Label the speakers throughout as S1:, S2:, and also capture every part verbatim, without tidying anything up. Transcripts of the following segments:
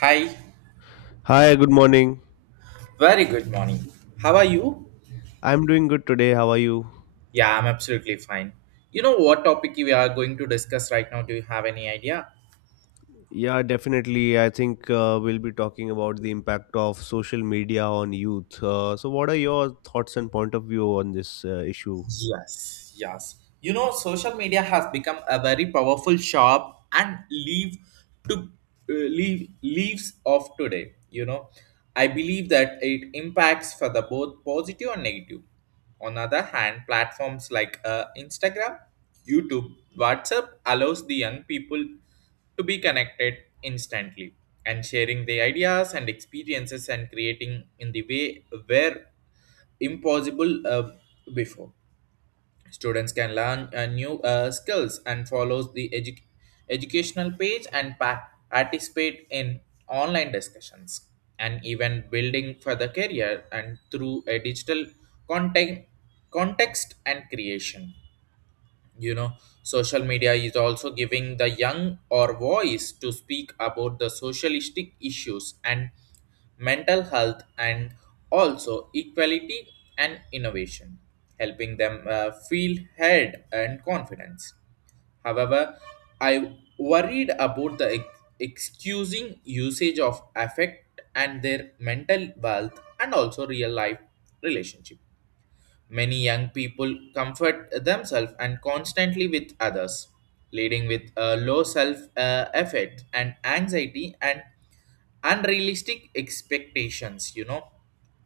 S1: Hi,
S2: Hi, good morning.
S1: very good morning. How are you?
S2: I'm doing good today. How are you?
S1: Yeah, I'm absolutely fine. You know what topic we are going to discuss right now? Do you have any idea?
S2: Yeah, definitely. I think uh, we'll be talking about the impact of social media on youth. Uh, so, what are your thoughts and point of view on this uh, issue?
S1: Yes, yes. You know, social media has become a very powerful shop and leave to uh, leave leaves of today. You know, I believe that it impacts for the both positive and negative. On other hand, platforms like uh, Instagram, YouTube, WhatsApp allows the young people to be connected instantly and sharing their ideas and experiences and creating in the way where impossible uh, before. Students can learn uh, new uh, skills and follows the edu- educational page and pa- participate in online discussions and even building for the career and through a digital content, context and creation, you know, social media is also giving the young or voice to speak about the socialistic issues and mental health and also equality and innovation, helping them uh, feel head and confidence. However, I worried about the ex- excusing usage of affect and their mental wealth and also real life relationship. Many young people comfort themselves and constantly with others, leading with a low self uh, effect and anxiety and unrealistic expectations. You know,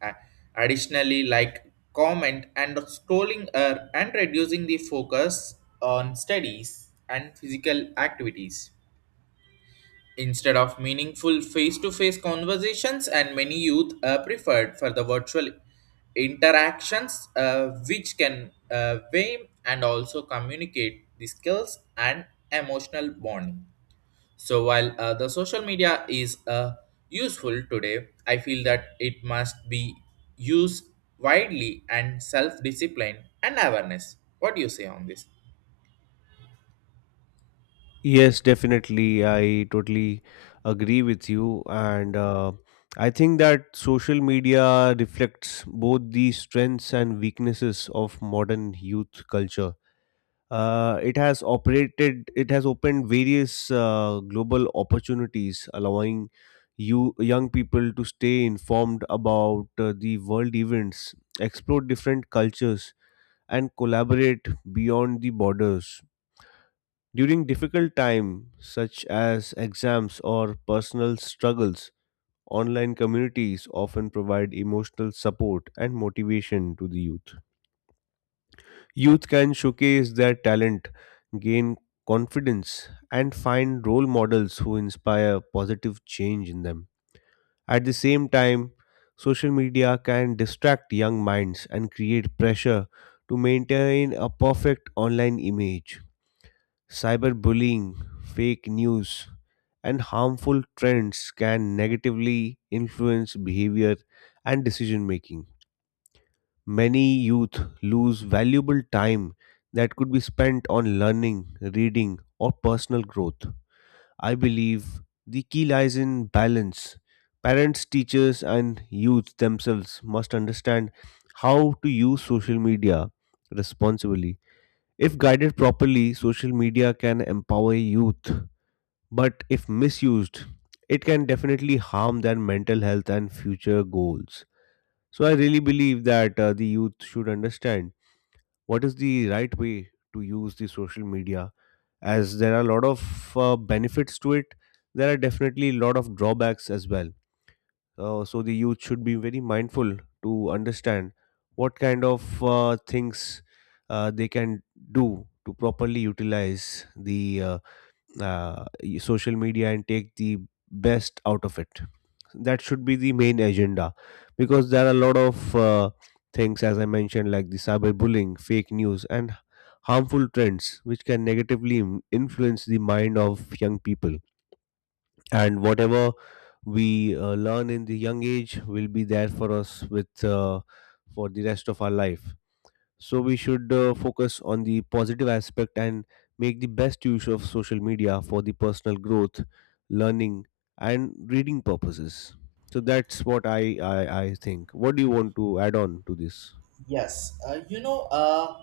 S1: A- additionally, like comment and scrolling uh, and reducing the focus on studies and physical activities. Instead of meaningful face to face conversations, and many youth uh, preferred for the virtual interactions, uh, which can uh, weigh and also communicate the skills and emotional bonding. So, while uh, the social media is uh, useful today, I feel that it must be used widely and self discipline and awareness. What do you say on this?
S2: Yes, definitely. I totally agree with you. And uh, I think that social media reflects both the strengths and weaknesses of modern youth culture. Uh, it has operated, it has opened various uh, global opportunities, allowing you young people to stay informed about uh, the world events, explore different cultures, and collaborate beyond the borders. During difficult time, such as exams or personal struggles, online communities often provide emotional support and motivation to the youth. Youth can showcase their talent, gain confidence, and find role models who inspire positive change in them. At the same time, social media can distract young minds and create pressure to maintain a perfect online image. Cyberbullying, fake news, and harmful trends can negatively influence behavior and decision making. Many youth lose valuable time that could be spent on learning, reading, or personal growth. I believe the key lies in balance. Parents, teachers, and youth themselves must understand how to use social media responsibly. If guided properly, social media can empower youth, but if misused, it can definitely harm their mental health and future goals. So I really believe that uh, the youth should understand what is the right way to use the social media, as there are a lot of uh, benefits to it. There are definitely a lot of drawbacks as well. Uh, so, the youth should be very mindful to understand what kind of uh, things uh, they can do to properly utilize the uh, uh, social media and take the best out of it. That should be the main agenda, because there are a lot of uh, things, as I mentioned, like the cyberbullying, fake news, and harmful trends, which can negatively im- influence the mind of young people. And whatever we uh, learn in the young age will be there for us with uh, for the rest of our life. So we should uh, focus on the positive aspect and make the best use of social media for the personal growth, learning, and reading purposes. So that's what I, I, I think. What do you want to add on to this?
S1: Yes, uh, you know, uh,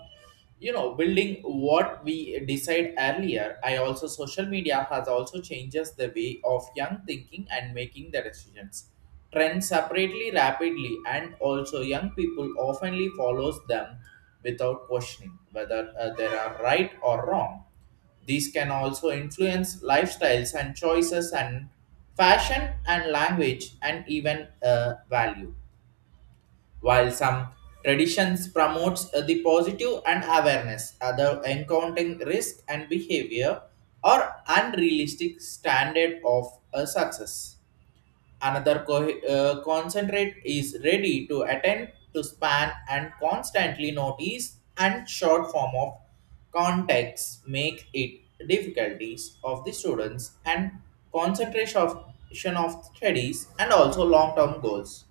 S1: you know, building what we decide earlier. I also social media has also changes the way of young thinking and making the decisions. Trends separately rapidly, and also young people oftenly follows them without questioning whether uh, they are right or wrong. These can also influence lifestyles and choices and fashion and language and even uh, value. While some traditions promotes uh, the positive and awareness, other encountering risk and behavior or unrealistic standard of uh, success. Another co- uh, concentrate is ready to attend to span and constantly notice and short form of context make it difficulties of the students and concentration of of studies and also long-term goals.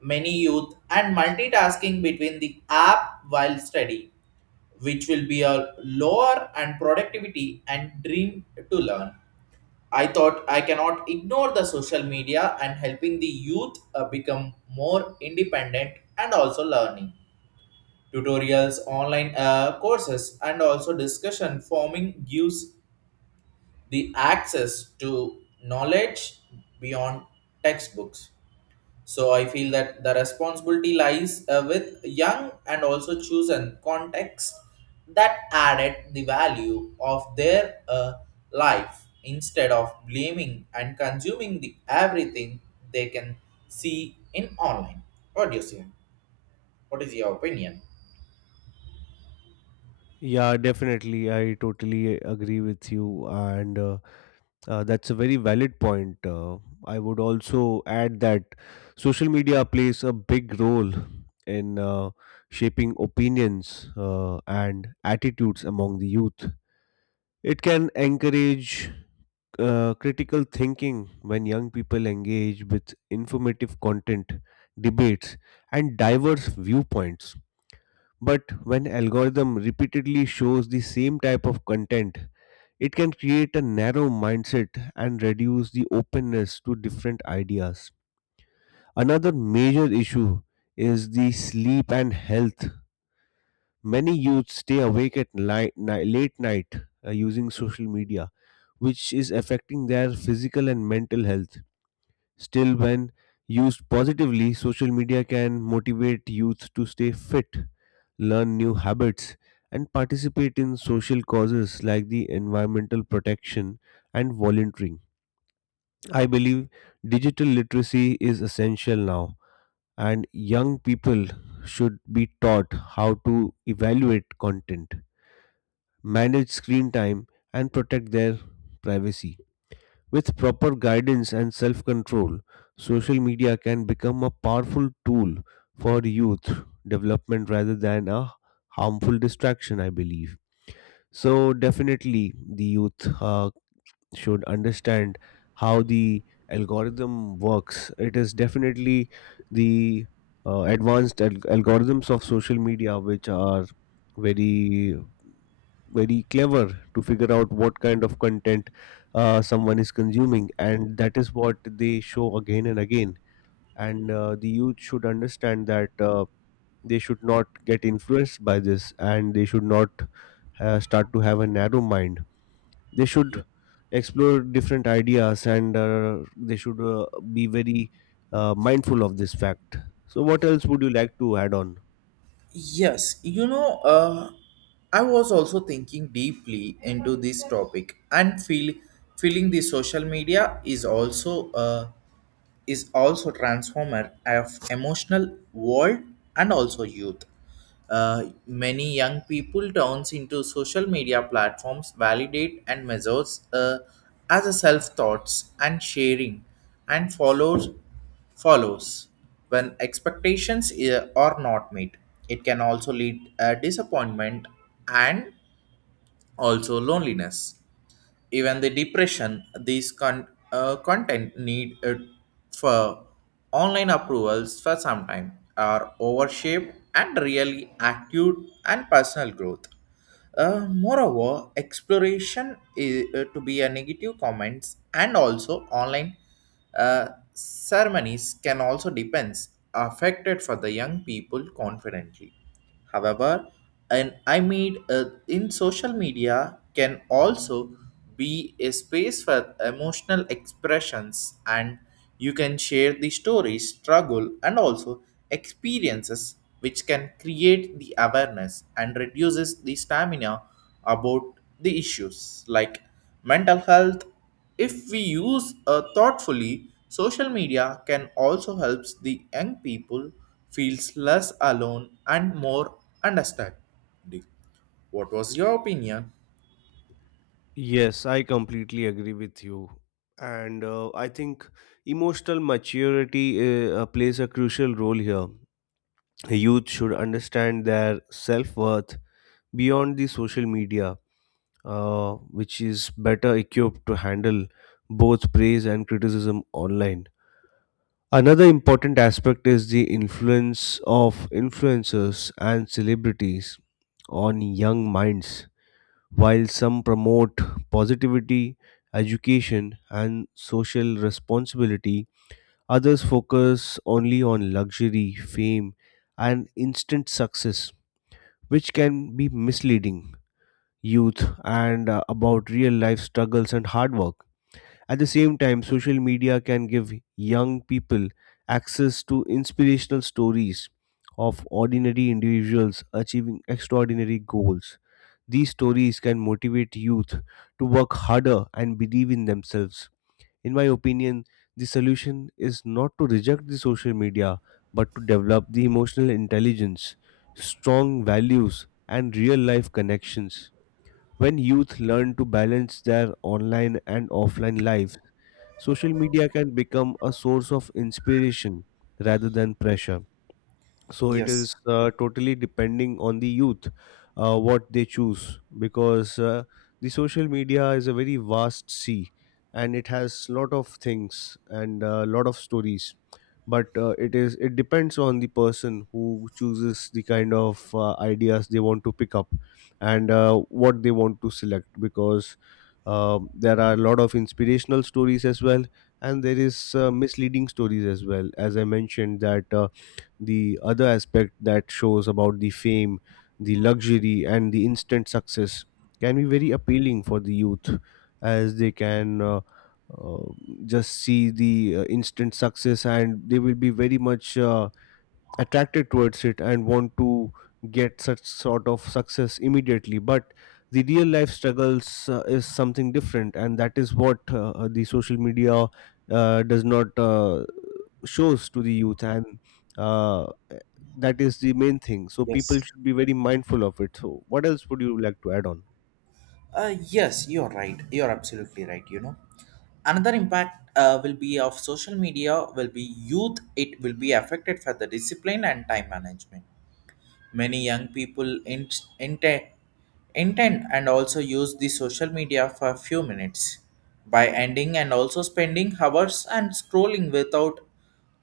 S1: Many youth and multitasking between the app while study, which will be a lower and productivity and dream to learn. I thought I cannot ignore the social media and helping the youth uh, become more independent and also learning. Tutorials, online uh, courses, and also discussion forming gives the access to knowledge beyond textbooks. So I feel that the responsibility lies uh, with young and also chosen context that added the value of their uh, life instead of blaming and consuming the everything they can see in online. What do you see? What is your opinion?
S2: Yeah, definitely. I totally agree with you. And uh, uh, That's a very valid point. Uh, I would also add that social media plays a big role in uh, shaping opinions uh, and attitudes among the youth. It can encourage uh, critical thinking when young people engage with informative content, debates, and diverse viewpoints. But when algorithm repeatedly shows the same type of content, it can create a narrow mindset and reduce the openness to different ideas. Another major issue is the sleep and health. Many youth stay awake at night, ni- late night uh, using social media, which is affecting their physical and mental health. Still, when used positively, social media can motivate youth to stay fit, learn new habits, and participate in social causes like the environmental protection and volunteering. I believe digital literacy is essential now, and young people should be taught how to evaluate content, manage screen time, and protect their privacy. With proper guidance and self control, social media can become a powerful tool for youth development rather than a harmful distraction, I believe. So, definitely, the youth uh, should understand how the algorithm works. It is definitely the uh, advanced al- algorithms of social media which are very very clever to figure out what kind of content uh, someone is consuming, and that is what they show again and again. And uh, the youth should understand that uh, they should not get influenced by this, and they should not uh, start to have a narrow mind. They
S1: Yeah.
S2: should explore different ideas, and uh, they should uh, be very uh, mindful of this fact. So, what else would you like to add on?
S1: Yes, you know, uh, I was also thinking deeply into this topic and feel feeling the social media is also uh, is also transformer of emotional world and also youth. Uh, many young people turns into social media platforms, validate and measures uh, as a self thoughts and sharing, and follows follows when expectations uh, are not met. It can also lead uh, disappointment and also loneliness, even the depression. These con- uh, content need uh, for online approvals for some time are overshaped and really acute and personal growth. Uh, moreover, exploration is uh, to be a negative comments and also online uh, ceremonies can also depends affected for the young people confidently. However, and I made uh, in social media can also be a space for emotional expressions, and you can share the stories, struggle and also experiences which can create the awareness and reduces the stamina about the issues like mental health. If we use uh, thoughtfully, social media can also help the young people feels less alone and more understanding. What was your opinion?
S2: Yes, I completely agree with you. And uh, I think emotional maturity uh, uh, plays a crucial role here. Youth should understand their self worth beyond the social media, uh, which is better equipped to handle both praise and criticism online. Another important aspect is the influence of influencers and celebrities on young minds. While some promote positivity, education, and social responsibility, others focus only on luxury, fame, and instant success, which can be misleading youth and uh, about real life struggles and hard work. At the same time, social media can give young people access to inspirational stories of ordinary individuals achieving extraordinary goals. These stories can motivate youth to work harder and believe in themselves. In my opinion, the solution is not to reject the social media, but to develop the emotional intelligence, strong values, and real life connections. When youth learn to balance their online and offline lives, social media can become a source of inspiration rather than pressure. So it
S1: Yes,
S2: is uh, totally depending on the youth uh, what they choose, because uh, the social media is a very vast sea and it has lot of things and a lot of stories. But uh, it is it depends on the person who chooses the kind of uh, ideas they want to pick up and uh, what they want to select, because um there are a lot of inspirational stories as well, and there is uh, misleading stories as well. As I mentioned that uh, the other aspect that shows about the fame, the luxury, and the instant success can be very appealing for the youth, as they can uh, uh, just see the uh, instant success and they will be very much. Uh, attracted towards it and want to get such sort of success immediately, but the real life struggles uh, is something different, and that is what uh, uh, the social media uh, does not uh, shows to the youth, and uh, that is the main thing. So people
S1: yes.
S2: should be very mindful of it. So what else would you like to add on?
S1: Uh, yes, you're right. You're absolutely right, you know. Another impact uh, will be of social media will be youth. It will be affected for the discipline and time management. Many young people int- inte- intend and also use the social media for a few minutes by ending and also spending hours and scrolling without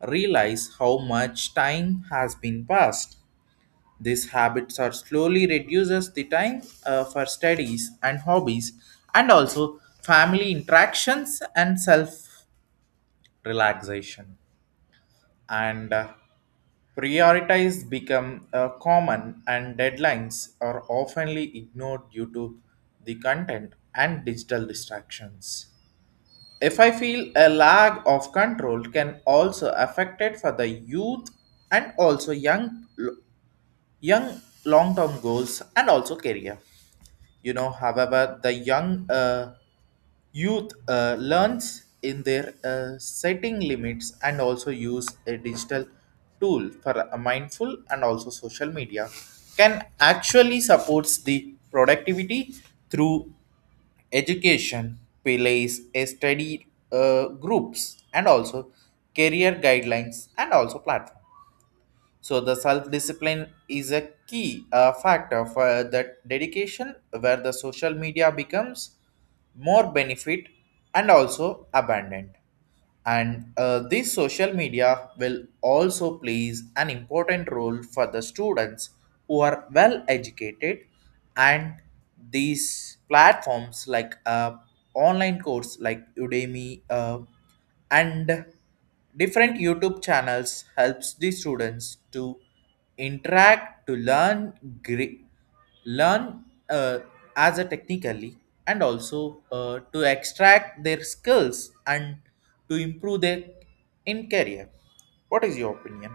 S1: realize how much time has been passed. These habits are slowly reduces the time uh, for studies and hobbies and also family interactions and self relaxation and uh, priorities become uh, common and deadlines are oftenly ignored due to the content and digital distractions. If I feel a lack of control can also affect it for the youth and also young young long-term goals and also career, you know. However, the young uh, youth uh, learns in their uh, setting limits and also use a digital tool for a mindful and also social media can actually supports the productivity through education, plays a study uh, groups and also career guidelines and also platforms. So the self-discipline is a key uh, factor for that dedication where the social media becomes more benefit and also abundant. And uh, this social media will also plays an important role for the students who are well educated, and these platforms like uh, online course like Udemy, uh, and different YouTube channels helps the students to interact to learn gre- learn uh, as a technically and also uh, to extract their skills and to improve their in career. What is your opinion?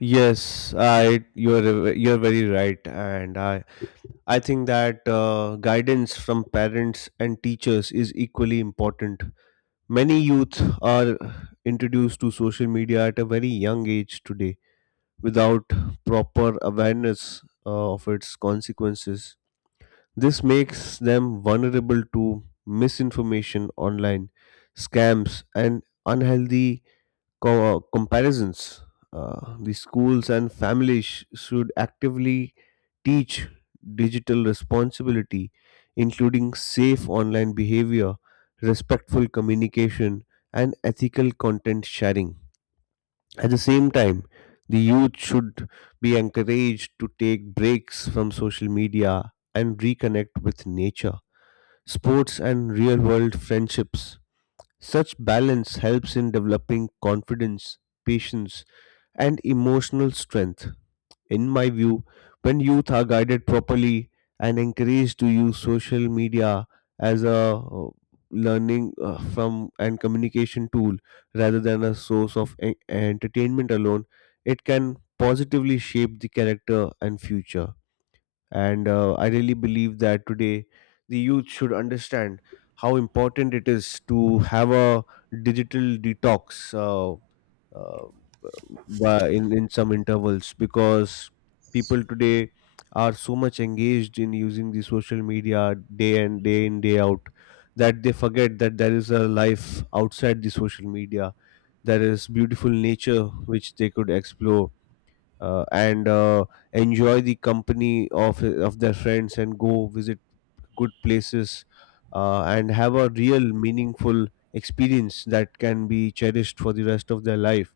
S2: Yes, I you're a- you're very right, and I I think that uh, guidance from parents and teachers is equally important. Many youth are introduced to social media at a very young age today without proper awareness uh, of its consequences. This makes them vulnerable to misinformation online, scams, and unhealthy co- uh, comparisons. Uh, the schools and families sh- should actively teach digital responsibility, including safe online behavior, respectful communication, and ethical content sharing. At the same time, the youth should be encouraged to take breaks from social media and reconnect with nature, sports, and real world friendships. Such balance helps in developing confidence, patience, and emotional strength. In my view, when youth are guided properly and encouraged to use social media as a uh, learning uh, from and communication tool rather than a source of en- entertainment alone, it can positively shape the character and future. And uh, I really believe that today the youth should understand how important it is to have a digital detox uh, uh, by in in some intervals, because people today are so much engaged in using the social media day and day in day out, that they forget that there is a life outside the social media. There is beautiful nature which they could explore, uh, and uh, enjoy the company of of their friends and go visit good places, uh, and have a real meaningful experience that can be cherished for the rest of their life.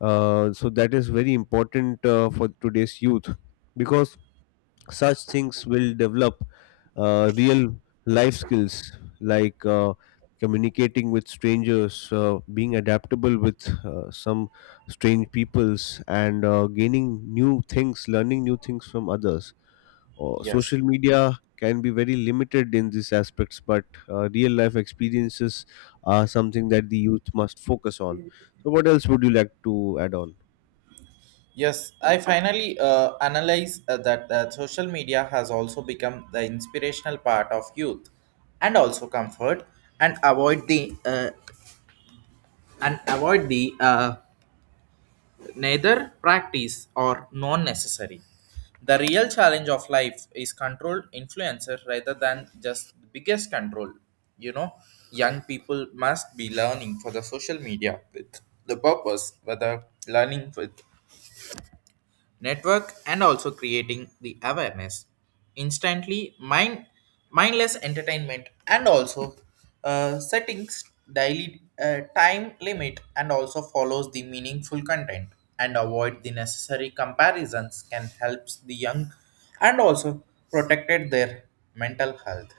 S2: uh, So that is very important uh, for today's youth, because such things will develop uh, real life skills like uh, communicating with strangers, uh, being adaptable with uh, some strange peoples, and uh, gaining new things, learning new things from others. Uh,
S1: Yes.
S2: social media can be very limited in these aspects, but uh, real life experiences are something that the youth must focus on. So, what else would you like to add on?
S1: Yes, I finally uh, analyze uh, that uh, social media has also become the inspirational part of youth and also comfort and avoid the uh, and avoid the uh, neither practice or non necessary. The real challenge of life is controlled influencer rather than just the biggest control. You know, young people must be learning for the social media with the purpose, whether learning with network and also creating the awareness instantly mind mindless entertainment and also uh, settings daily uh, time limit and also follows the meaningful content and avoid the necessary comparisons can help the young and also protected their mental health.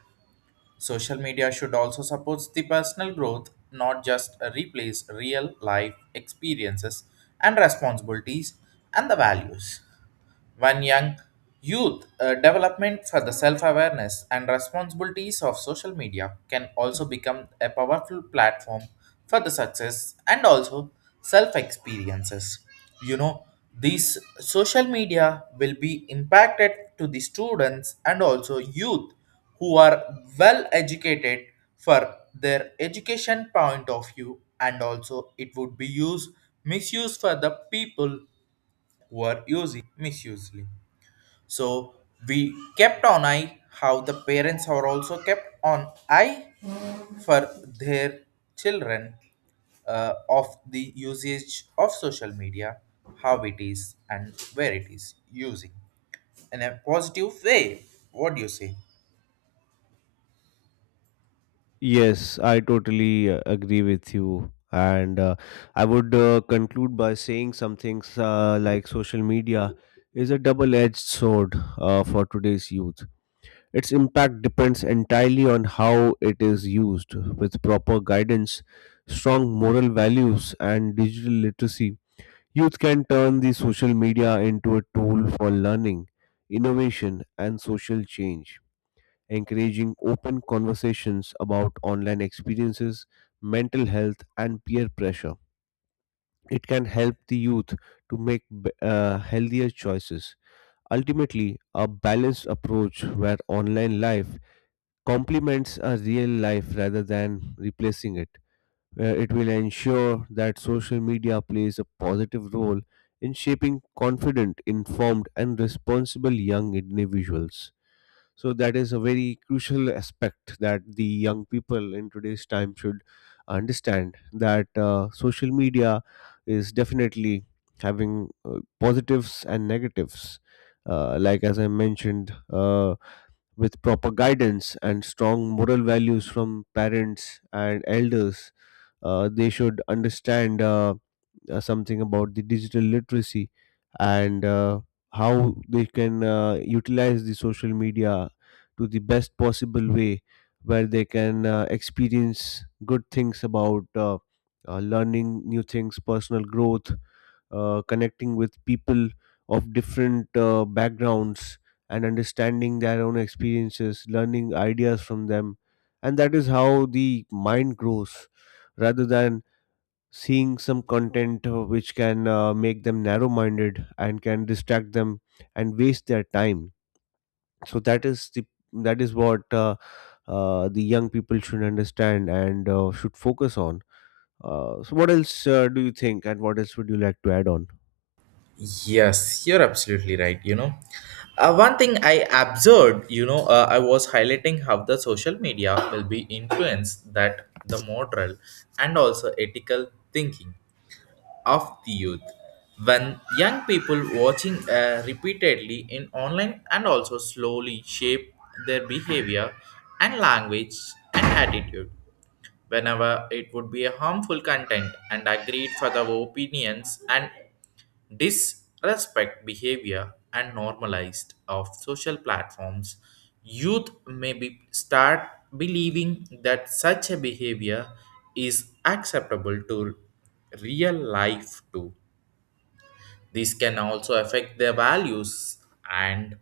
S1: Social media should also support the personal growth, not just replace real life experiences and responsibilities and the values. One young youth uh, development for the self awareness and responsibilities of social media can also become a powerful platform for the success and also self experiences. You know, these social media will be impacted to the students and also youth who are well educated for their education point of view, and also it would be used misuse for the people who are using misusely. So we kept on eye how the parents are also kept on eye for their children, uh, of the usage of social media, how it is and where it is using in a positive way. What do you say?
S2: Yes, I totally uh, agree with you. And uh, I would uh, conclude by saying some things uh, like social media is a double edged sword uh, for today's youth. Its impact depends entirely on how it is used. With proper guidance, strong moral values, and digital literacy, youth can turn the social media into a tool for learning, innovation, and social change, encouraging open conversations about online experiences, mental health, and peer pressure. It can help the youth to make b- uh, healthier choices. Ultimately, a balanced approach where online life complements a real life rather than replacing it. Where it will ensure that social media plays a positive role in shaping confident, informed, and responsible young individuals. So that is a very crucial aspect, that the young people in today's time should understand that uh, social media is definitely having uh, positives and negatives. Uh, like as I mentioned, uh, with proper guidance and strong moral values from parents and elders, uh, they should understand. Uh, uh, something about the digital literacy and uh, how they can uh, utilize the social media to the best possible way where they can uh, experience good things about uh, uh, learning new things, personal growth, uh, connecting with people of different uh, backgrounds and understanding their own experiences, learning ideas from them. And that is how the mind grows rather than seeing some content uh, which can uh, make them narrow minded and can distract them and waste their time. So that is the that is what uh, uh, the young people should understand and uh, should focus on. Uh, so what else uh, do you think and what else would you like to add on?
S1: Yes, you're absolutely right. You know, uh, one thing I observed, you know, uh, I was highlighting how the social media will be influenced that the moral and also ethical thinking of the youth when young people watching uh, repeatedly in online and also slowly shape their behavior and language and attitude. Whenever it would be a harmful content and agreed for the opinions and disrespect behavior and normalized of social platforms, youth may be start believing that such a behavior is acceptable to real life too. This can also affect their values and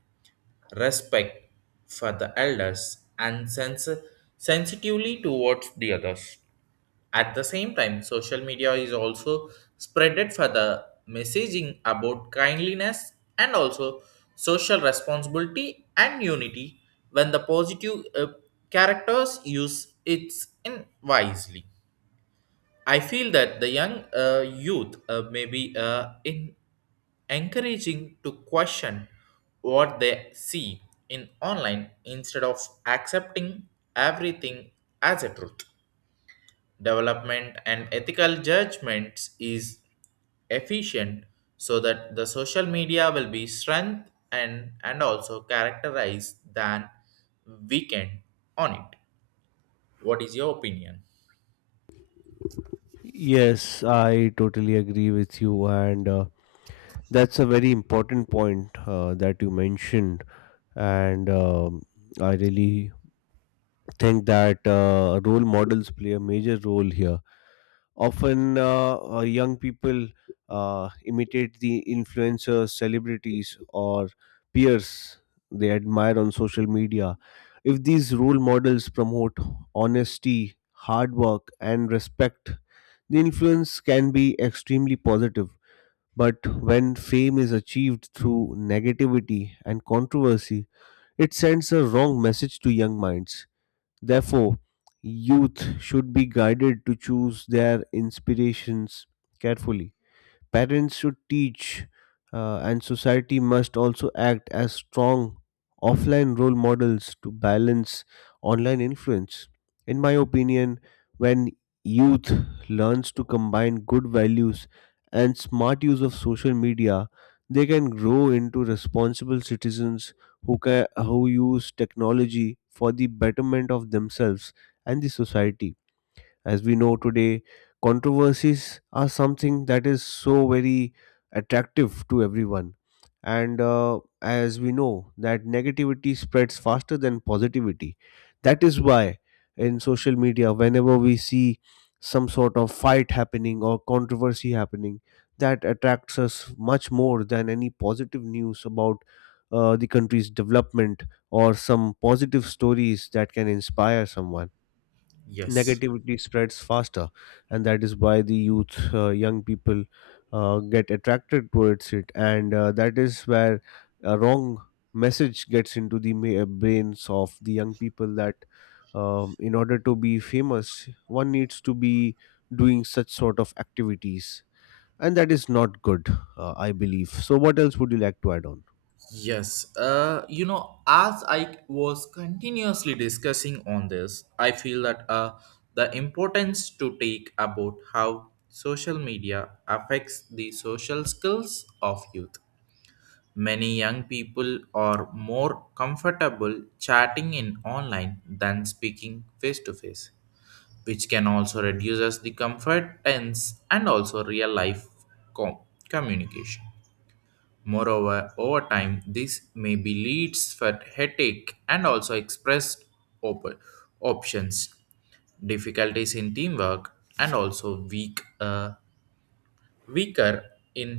S1: respect for the elders and sens- sensitively towards the others. At the same time, social media is also spreaded for the messaging about kindliness and also social responsibility and unity when the positive uh, characters use it in wisely. I feel that the young uh, youth uh, may be uh, in encouraging to question what they see in online instead of accepting everything as a truth. Development and ethical judgments is efficient so that the social media will be strength and, and also characterized than weakened on it. What is your opinion?
S2: Yes, I totally agree with you, and uh, that's a very important point uh, that you mentioned. And um, i really think that uh, role models play a major role here. Often, uh, uh, young people uh, imitate the influencers, celebrities, or peers they admire on social media. If these role models promote honesty, hard work, and respect, the influence can be extremely positive. But when fame is achieved through negativity and controversy, it sends a wrong message to young minds. Therefore, youth should be guided to choose their inspirations carefully. Parents should teach, uh, and society must also act as strong offline role models to balance online influence. In my opinion, when youth learns to combine good values and smart use of social media, they can grow into responsible citizens who ca- who use technology for the betterment of themselves and the society. As we know today, controversies are something that is so very attractive to everyone. And uh, as we know, that negativity spreads faster than positivity. That is why in social media, whenever we see some sort of fight happening or controversy happening, that attracts us much more than any positive news about uh, the country's development or some positive stories that can inspire someone.
S1: Yes.
S2: Negativity spreads faster, and that is why the youth uh, young people uh, get attracted towards it, and uh, that is where a wrong message gets into the ma- uh, brains of the young people that um, in order to be famous, one needs to be doing such sort of activities, and that is not good, uh, I believe. So what else would you like to add on?
S1: Yes, uh, you know, as I was continuously discussing on this, I feel that uh, the importance to take about how social media affects the social skills of youth. Many young people are more comfortable chatting in online than speaking face to face, which can also reduces the comfortance and also real life com- communication. Moreover, over time, this may be leads for headache and also expressed op- options, difficulties in teamwork, and also weak, uh, weaker in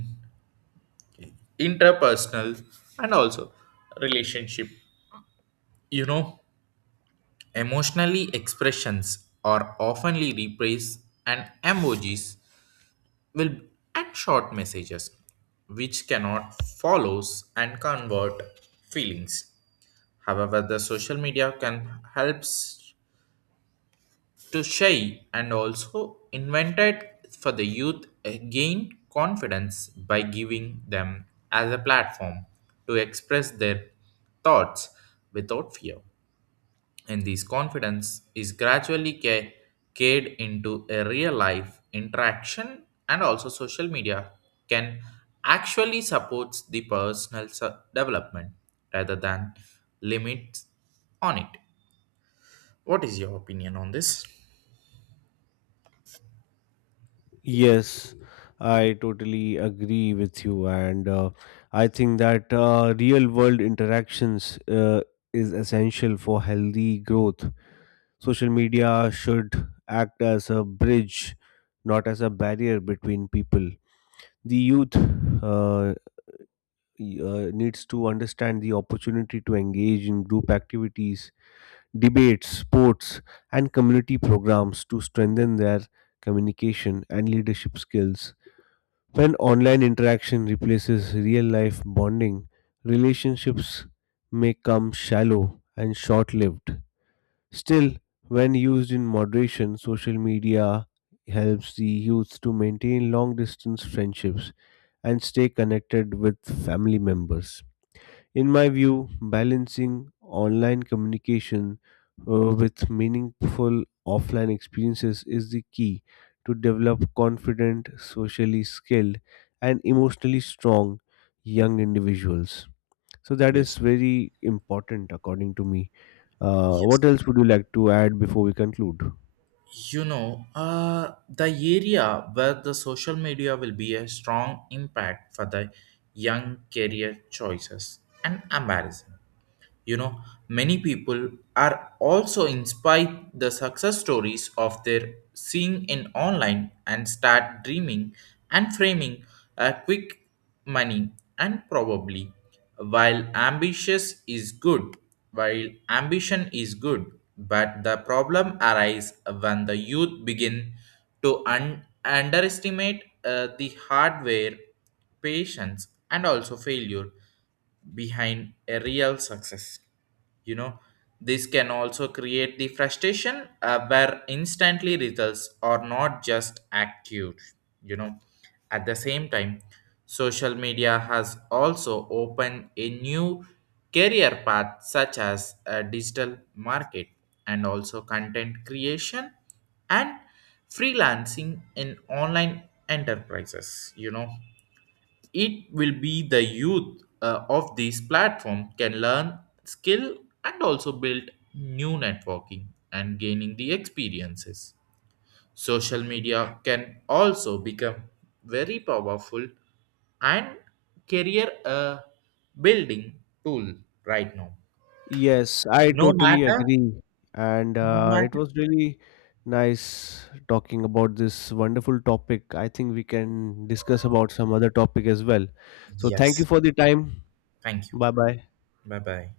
S1: interpersonal and also relationship. You know, emotionally expressions are oftenly replaced and emojis will and short messages, which cannot follows and convert feelings. However, the social media can helps to shy and also invented for the youth uh, gain confidence by giving them as a platform to express their thoughts without fear. And this confidence is gradually ca- carried into a real life interaction, and also social media can actually supports the personal se- development rather than limits on it. What is your opinion on this?
S2: Yes, I totally agree with you, and uh, I think that uh, real world interactions uh, is essential for healthy growth. Social media should act as a bridge, not as a barrier between people. The youth uh, y- uh, needs to understand the opportunity to engage in group activities, debates, sports, and community programs to strengthen their communication and leadership skills. When online interaction replaces real life bonding, relationships may come shallow and short lived. Still, when used in moderation, social media helps the youth to maintain long distance friendships and stay connected with family members. In my view, balancing online communication uh, with meaningful offline experiences is the key to develop confident, socially skilled, and emotionally strong young individuals. So that is
S1: Yes.
S2: very important according to me. Uh,
S1: Yes.
S2: what else would you like to add before we conclude?
S1: You know, uh, the area where the social media will be a strong impact for the young career choices and embarrassing. You know, many people are also inspired the success stories of their seeing in online and start dreaming and framing a quick money and probably while ambitious is good while ambition is good, but the problem arises when the youth begin to un- underestimate uh, the hardware patience and also failure behind a real success. You know, this can also create the frustration uh, where instantly results are not just active. You know, at the same time, social media has also opened a new career path such as a digital market and also content creation and freelancing in online enterprises. You know, it will be the youth uh, of this platform can learn skill and also build new networking and gaining the experiences. Social media can also become very powerful and career uh, building tool right now.
S2: Yes, I
S1: no
S2: totally
S1: matter
S2: agree. And
S1: no
S2: uh, it
S1: matter
S2: was really nice talking about this wonderful topic. I think we can discuss about some other topic as well. So thank you
S1: Yes,
S2: for the time.
S1: thank you.
S2: Bye bye.
S1: Bye bye.